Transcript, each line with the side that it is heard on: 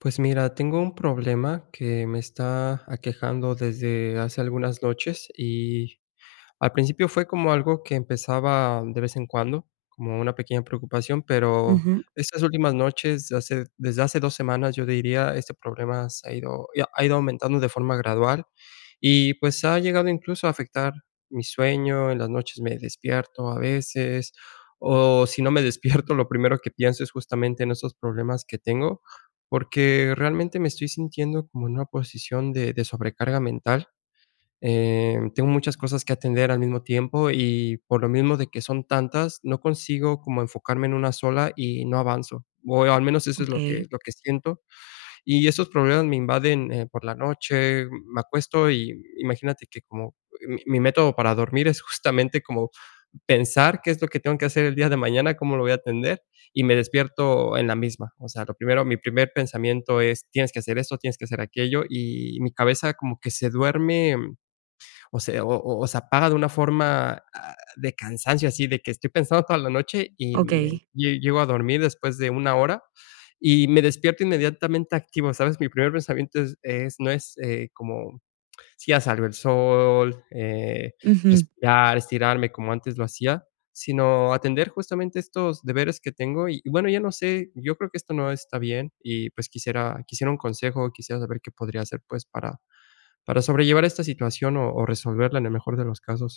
left: Pues mira, tengo un problema que me está, aquejando desde hace algunas noches y, al principio fue como algo que empezaba de vez en cuando, como una pequeña preocupación, pero,
right: Ujú.
left: estas últimas noches, hace desde hace 2 semanas, yo diría, este problema se ha ido ya ha ido aumentando de forma gradual. Y pues ha llegado incluso a afectar mi sueño, en las noches me despierto a veces. O si no me despierto, lo primero que pienso es justamente en estos problemas que tengo, porque realmente me estoy sintiendo como en una posición de de sobrecarga mental, eh, tengo muchas cosas que atender al mismo tiempo y, por lo mismo de que son tantas, no consigo como enfocarme en una sola y no avanzo, o al menos eso es lo
right: Okey.
left: que lo que siento. Y esos problemas me invaden, eh, por la noche, me acuesto y imagínate que como mi mi método para dormir es justamente como pensar qué es lo que tengo que hacer el día de mañana, cómo lo voy a atender, y me despierto en la misma. O sea, lo primero mi primer pensamiento es: "Tienes que hacer esto, tienes que hacer aquello". Y mi cabeza como que se duerme, o sea, o o o se paga de una forma, ah, de cansancio así de que estoy pensando toda la noche y me
right: Okey.
left: lle llego a dormir después de una hora y me despierto inmediatamente activo, ¿sabes? Mi primer pensamiento es es no es, eh, como si ya salió el sol, eh,
right: Ujú.
left: respirar, estirarme como antes lo hacía, sino atender justamente estos deberes que tengo y, bueno, ya no sé, yo creo que esto no está bien y pues quisiera quisiera un consejo, quisiera saber qué podría hacer pues, para para sobrellevar esta situación o o resolverla en el mejor de los casos.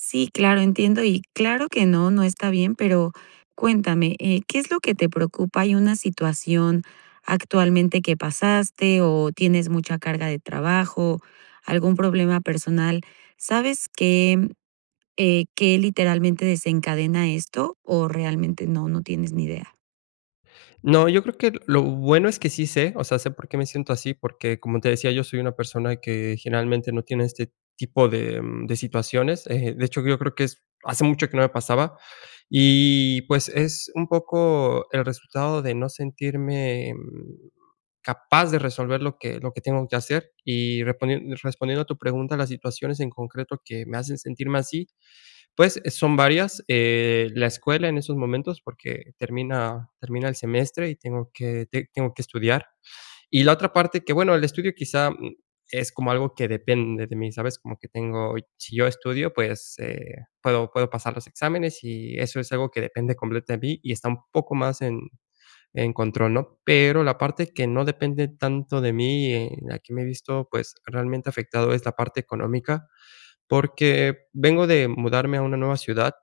right: Sí, claro, entiendo. Y claro que no, no está bien, pero cuéntame, eh, ¿qué es lo que te preocupa? ¿Hay una situación actualmente que pasaste, o tienes mucha carga de trabajo? ¿Algún problema personal? ¿Sabes qué, eh, qué literalmente desencadena esto, o realmente no, no tienes ni idea?
left: No, yo creo que lo bueno es que sí sé, o sea, sé por qué me siento así, porque, como te decía yo, soy una persona que generalmente no tiene este tipo de, mm, de situaciones, eh, de hecho, yo creo que es hace mucho que no me pasaba, y pues es un poco el resultado de no sentirme, mm, capaz de resolver lo que lo que tengo que hacer, y respon respondiendo a tu pregunta, las situaciones en concreto que me hacen sentirme así, pues eh, son varias, eh, la escuela en esos momentos, porque termina termina el semestre y tengo que ti tengo que estudiar. Y la otra parte que, bueno, el estudio quizá, mm, es como algo que depende de mí, ¿sabes? Como que tengo, si yo estudio, pues, eh, puedo puedo pasar los exámenes, y eso es algo que depende completamente de mí y está un poco más en en control, ¿no? Pero la parte que no depende tanto de mí, en la que me he visto, pues realmente afectado, es la parte económica, porque vengo de mudarme a una nueva ciudad,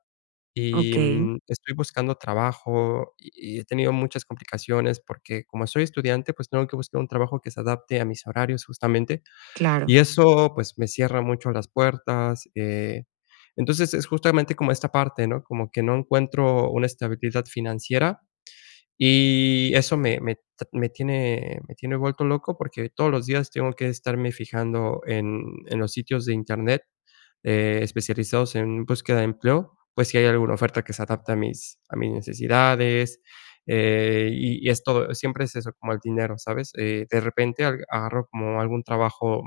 left: y,
right: Okey.
left: mm, estoy buscando trabajo y he tenido muchas complicaciones porque, como soy estudiante, pues tengo que buscar un trabajo que se adapte a mis horarios justamente,
right: Claro.
left: y eso, pues, me cierra mucho las puertas, eh, entonces es justamente como esta parte, ¿no? Como que no encuentro una estabilidad financiera, y eso me me me tiene me tiene vuelto loco porque todos los días tengo que estarme fijando en en los sitios de internet, eh, especializados en búsqueda de empleo, pues si hay alguna oferta que se adapte a mis a mis necesidades, eh, y y es todo, siempre es eso como el dinero, ¿sabes? Eh, de repente, agarro como algún trabajo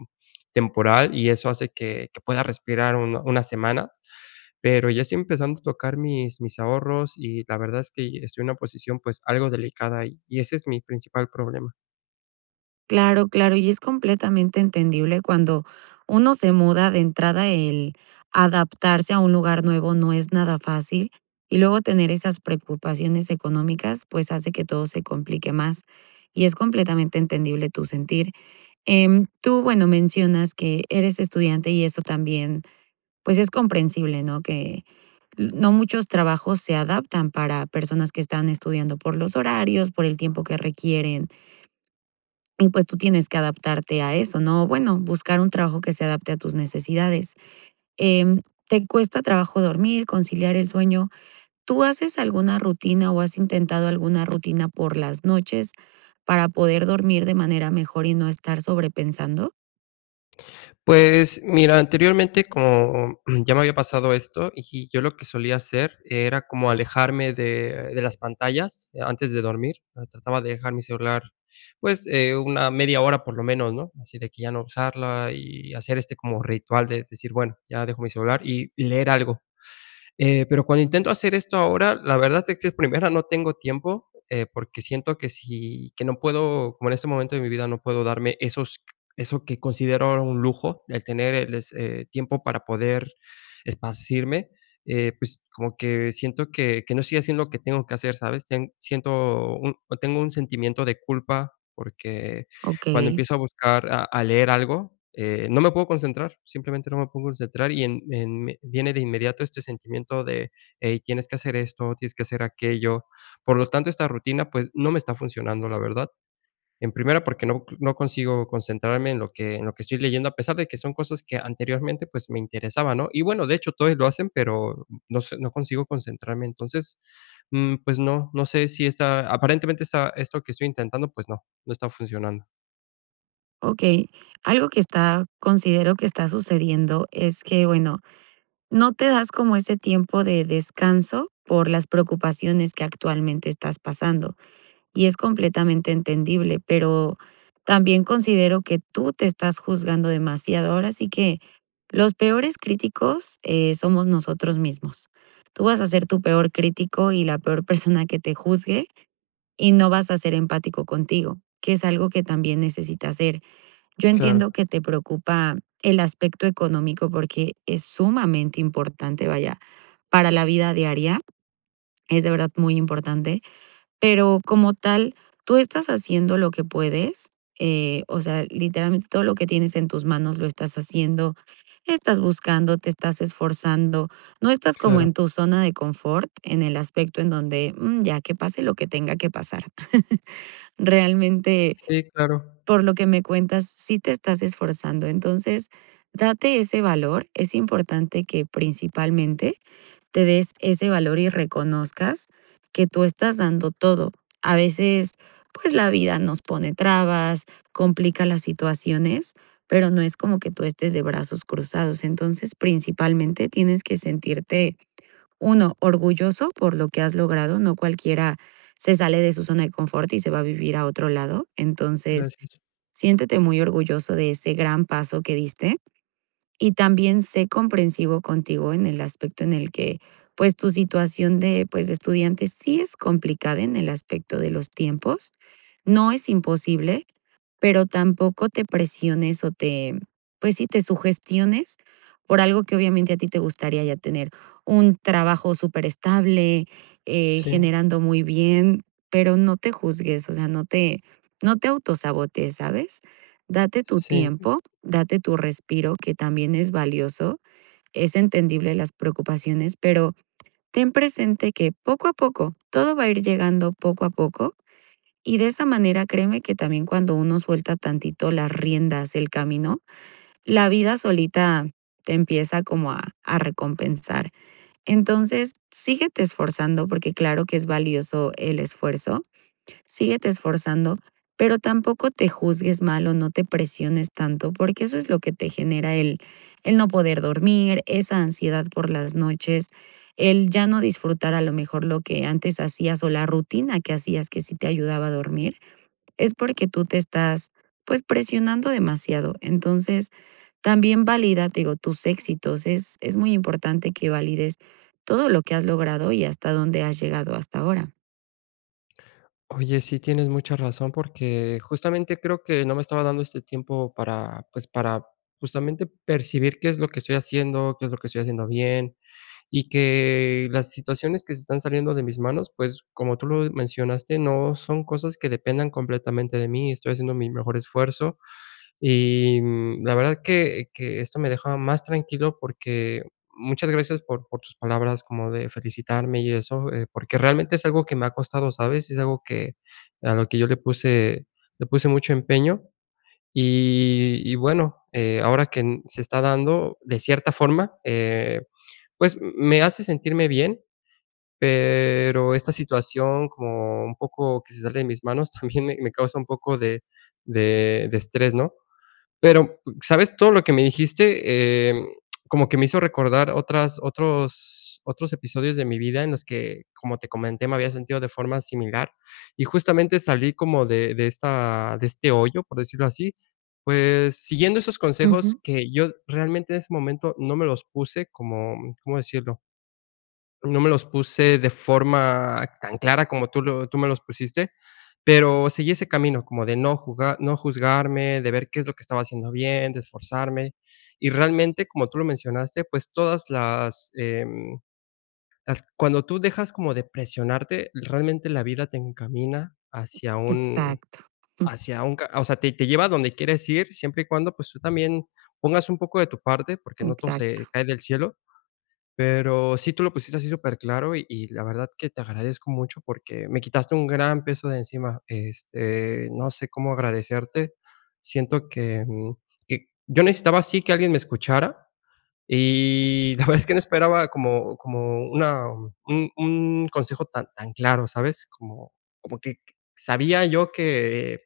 left: temporal, y eso hace que que pueda respirar un unas semanas, pero ya estoy empezando a tocar mis mis ahorros y la verdad es que estoy en una posición, pues algo delicada, y y ese es mi principal problema.
right: Claro, claro. Y es completamente entendible cuando uno se muda de entrada, el adaptarse a un lugar nuevo no es nada fácil. Y luego tener esas preocupaciones económicas, pues, hace que todo se complique más, y es completamente entendible tu sentir. Em, tú bueno, mencionas que eres estudiante y eso también, pues, es comprensible, ¿no? Que no muchos trabajos se adaptan para personas que están estudiando por los horarios, por el tiempo que requieren. Y pues, tú tienes que adaptarte a eso, ¿no? Bueno, buscar un trabajo que se adapte a tus necesidades. Em, te cuesta trabajo dormir, conciliar el sueño. ¿Tú haces alguna rutina, o has intentado alguna rutina por las noches para poder dormir de manera mejor y no estar sobrepensando?
left: Pues, mira, anteriormente, como ya me había pasado esto, y yo lo que solía hacer era como alejarme de de las pantallas antes de dormir. Trataba de dejar mi celular, pues, eh, una media hora por lo menos, ¿no? Así de que ya no usarla y hacer este como ritual de decir: "Bueno, ya dejo mi celular", y y leer algo. Eh, pero cuando intento hacer esto ahora, la verdad es que es primera, no tengo tiempo, eh, porque siento que sí, que no puedo, como en este momento de mi vida no puedo darme esos q eso que considero un lujo, el tener, el es eh, tiempo para poder esparcirme. Eh, pues, como que siento que que no estoy haciendo lo que tengo que hacer, ¿sabes? Sien siento un, tengo un sentimiento de culpa, porque cuando
right: Okey.
left: empiezo a buscar a a leer algo, eh, no me puedo concentrar. Simplemente no me puedo concentrar y, en, en viene de inmediato este sentimiento de: "Ey, tienes que hacer esto, tienes que hacer aquello". Por lo tanto, esta rutina, pues, no me está funcionando, la verdad. En primera, porque no, no consigo concentrarme en lo que en lo que estoy leyendo, a pesar de que son cosas que anteriormente, pues, me interesaban, ¿no? Y bueno, de hecho, todavía lo hacen, pero, no sé, no consigo concentrarme. Entonces, mm, pues, no, no sé, si está, aparentemente esta esto que estoy intentando, pues, no, no está funcionando.
right: Okey, algo que está considero que está sucediendo es que bueno, no te das como ese tiempo de descanso por las preocupaciones que, actualmente, estás pasando y es completamente entendible. Pero también considero que tú te estás juzgando demasiado, ahora sí que los peores críticos, eh, somos nosotros mismos. Tú vas a ser tu peor crítico y la peor persona que te juzgue, y no vas a ser empático contigo, que es algo que también necesitas ser. Yo
left: Claro.
right: entiendo que te preocupa el aspecto económico, porque es sumamente importante, vaya, para la vida diaria es de verdad muy importante, pero, como tal, tú estás haciendo lo que puedes, eh, o sea, literalmente, todo lo que tienes en tus manos lo estás haciendo. Estás buscando, te estás esforzando, no estás como
left: Claro.
right: en tu zona de confort en el aspecto en donde: "Mm, ya que pase lo que tenga que pasar". Realmente,
left: Sí, claro.
right: por lo que me cuentas, sí te estás esforzando. Entonces, date ese valor, es importante que, principalmente, te des ese valor y reconozcas que tú estás dando todo. A veces, pues, la vida nos pone trabas, complica las situaciones, pero no es como que tú estés de brazos cruzados. Entonces, principalmente, tienes que sentirte, 1, orgulloso por lo que has logrado. No cualquiera se sale de su zona de confort y se va a vivir a otro lado. Entonces,
left: Gracias.
right: siéntete muy orgulloso de ese gran paso que diste, y también sé comprensivo contigo en el aspecto en el que, pues, tu situación de, pues, de estudiante sí es complicada en el aspecto de los tiempos, no es imposible, pero tampoco te presiones o te pues, sí, te sugestiones, por algo que, obviamente, a ti te gustaría ya tener un trabajo superestable, eh,
left: Sí.
right: generando muy bien, pero no te juzgues, o sea, no te no te autosabotees, ¿sabes? Date tu
left: Sí.
right: tiempo, date tu respiro, que también es valioso, es entendible las preocupaciones, pero ten presente que, poco a poco, todo va a ir llegando poco a poco y de esa manera, créeme que también cuando uno suelta tantito las riendas del camino, la vida solita te empieza como a a recompensar. Entonces, síguete esforzando, porque claro que es valioso el esfuerzo, síguete esforzando, pero tampoco te juzgues mal o no te presiones tanto, porque eso es lo que te genera el el no poder dormir, esa ansiedad por las noches, el ya no disfrutar, a lo mejor, lo que antes hacías o la rutina que hacías que sí te ayudaba a dormir, es porque tú te estás, pues, presionando demasiado. Entonces, también valida, te digo, tus éxitos, es es muy importante que valides todo lo que has logrado y hasta donde has llegado hasta ahora.
left: Oye, sí, tienes mucha razón, porque justamente creo que no me estaba dando este tiempo para, pues, para justamente percibir qué es lo que estoy haciendo, qué es lo que estoy haciendo bien y que las situaciones que se están saliendo de mis manos, pues, como tú lo mencionaste, no son cosas que dependan completamente de mí. Estoy haciendo mi mejor esfuerzo. Y, mm, la verdad es que que esto me dejaba más tranquilo porque, muchas gracias por por tus palabras como de felicitarme y eso, eh, porque realmente es algo que me ha costado, ¿sabes? Es algo que a lo que yo le puse, le puse mucho empeño. Y y bueno, eh, ahora que n se está dando de cierta forma, eh, pues, m me hace sentirme bien. Pero esta situación, como un poco que se sale de mis manos, también me me causa un poco de de de estrés, ¿no? Pero, ¿sabes? Todo lo que me dijiste, eh, como que me hizo recordar otras otros otros episodios de mi vida en los que, como te comenté, me había sentido de forma similar y justamente salí como de de esta de este hoyo, por decirlo así, pues, siguiendo esos consejos
right: Ujú.
left: que yo realmente en ese momento no me los puse como, ¿cómo decirlo? No me los puse de forma tan clara como tú lo tú me los pusiste. Pero seguí ese camino como de no juga no juzgarme de ver qué es lo que estaba haciendo bien, de esforzarme. Y realmente, como tú lo mencionaste, pues, todas las, em, las cuando tú dejas como de presionarte, realmente la vida te encamina hacia un
right: Exacto. Jum.
left: hacia un ca o sea, te te lleva a donde quieres ir siempre y cuando, pues, tú también pongas un poco de tu parte, porque no todo se
right: Exacto.
left: cae del cielo. Pero sí, tú lo pusiste así superclaro y y la verdad que te agradezco mucho porque me quitaste un gran peso de encima. Este, no sé cómo agradecerte. Siento que, mm, que yo necesitaba así que alguien me escuchara. Y la verdad es que no esperaba como como una un un consejo tan tan claro, ¿sabes? Como como que sabía yo que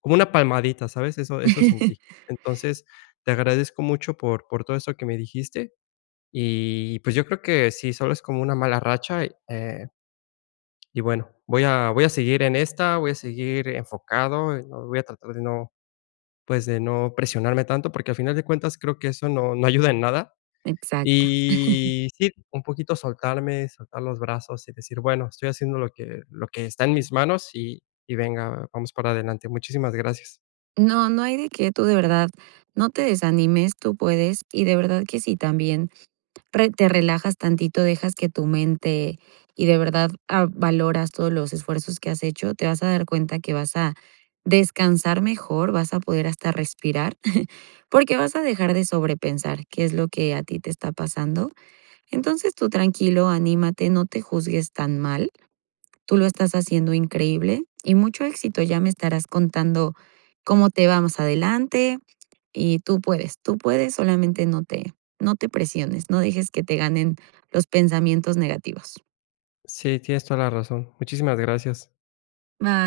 left: como una palmadita, ¿sabes? Eso, eso sentí. Entonces te agradezco mucho por por todo eso que me dijiste. Y, pues, yo creo que sí, solo es como una mala racha, y, eh y bueno, voy a voy a seguir en esta. Voy a seguir enfocado. No voy a tratar de no, pues, de no presionarme tanto porque, al final de cuentas, creo que eso no no ayuda en nada.
right: Exacto.
left: Y sí, un poquito soltarme, soltar los brazos y decir: "Bueno, estoy haciendo lo que lo que está en mis manos y y venga, vamos para adelante". Muchísimas gracias.
right: No, no hay de qué. Tú de verdad no te desanimes. Tú puedes. Y de verdad que si también re te relajas tantito, dejas que tu mente y de verdad, ah, valoras todos los esfuerzos que has hecho. Te vas a dar cuenta que vas a descansar mejor. Vas a poder hasta respirar, porque vas a dejar de sobrepensar qué es lo que a ti te está pasando. Entonces, tú tranquilo, anímate. No te juzgues tan mal. Tú lo estás haciendo increíble y mucho éxito. Ya me estarás contando cómo te va más adelante. Y tú puedes, tú puedes, solamente no te no te presiones. No dejes que te ganen los pensamientos negativos.
left: Sí, tienes toda la razón. Muchísimas gracias.
right: Ba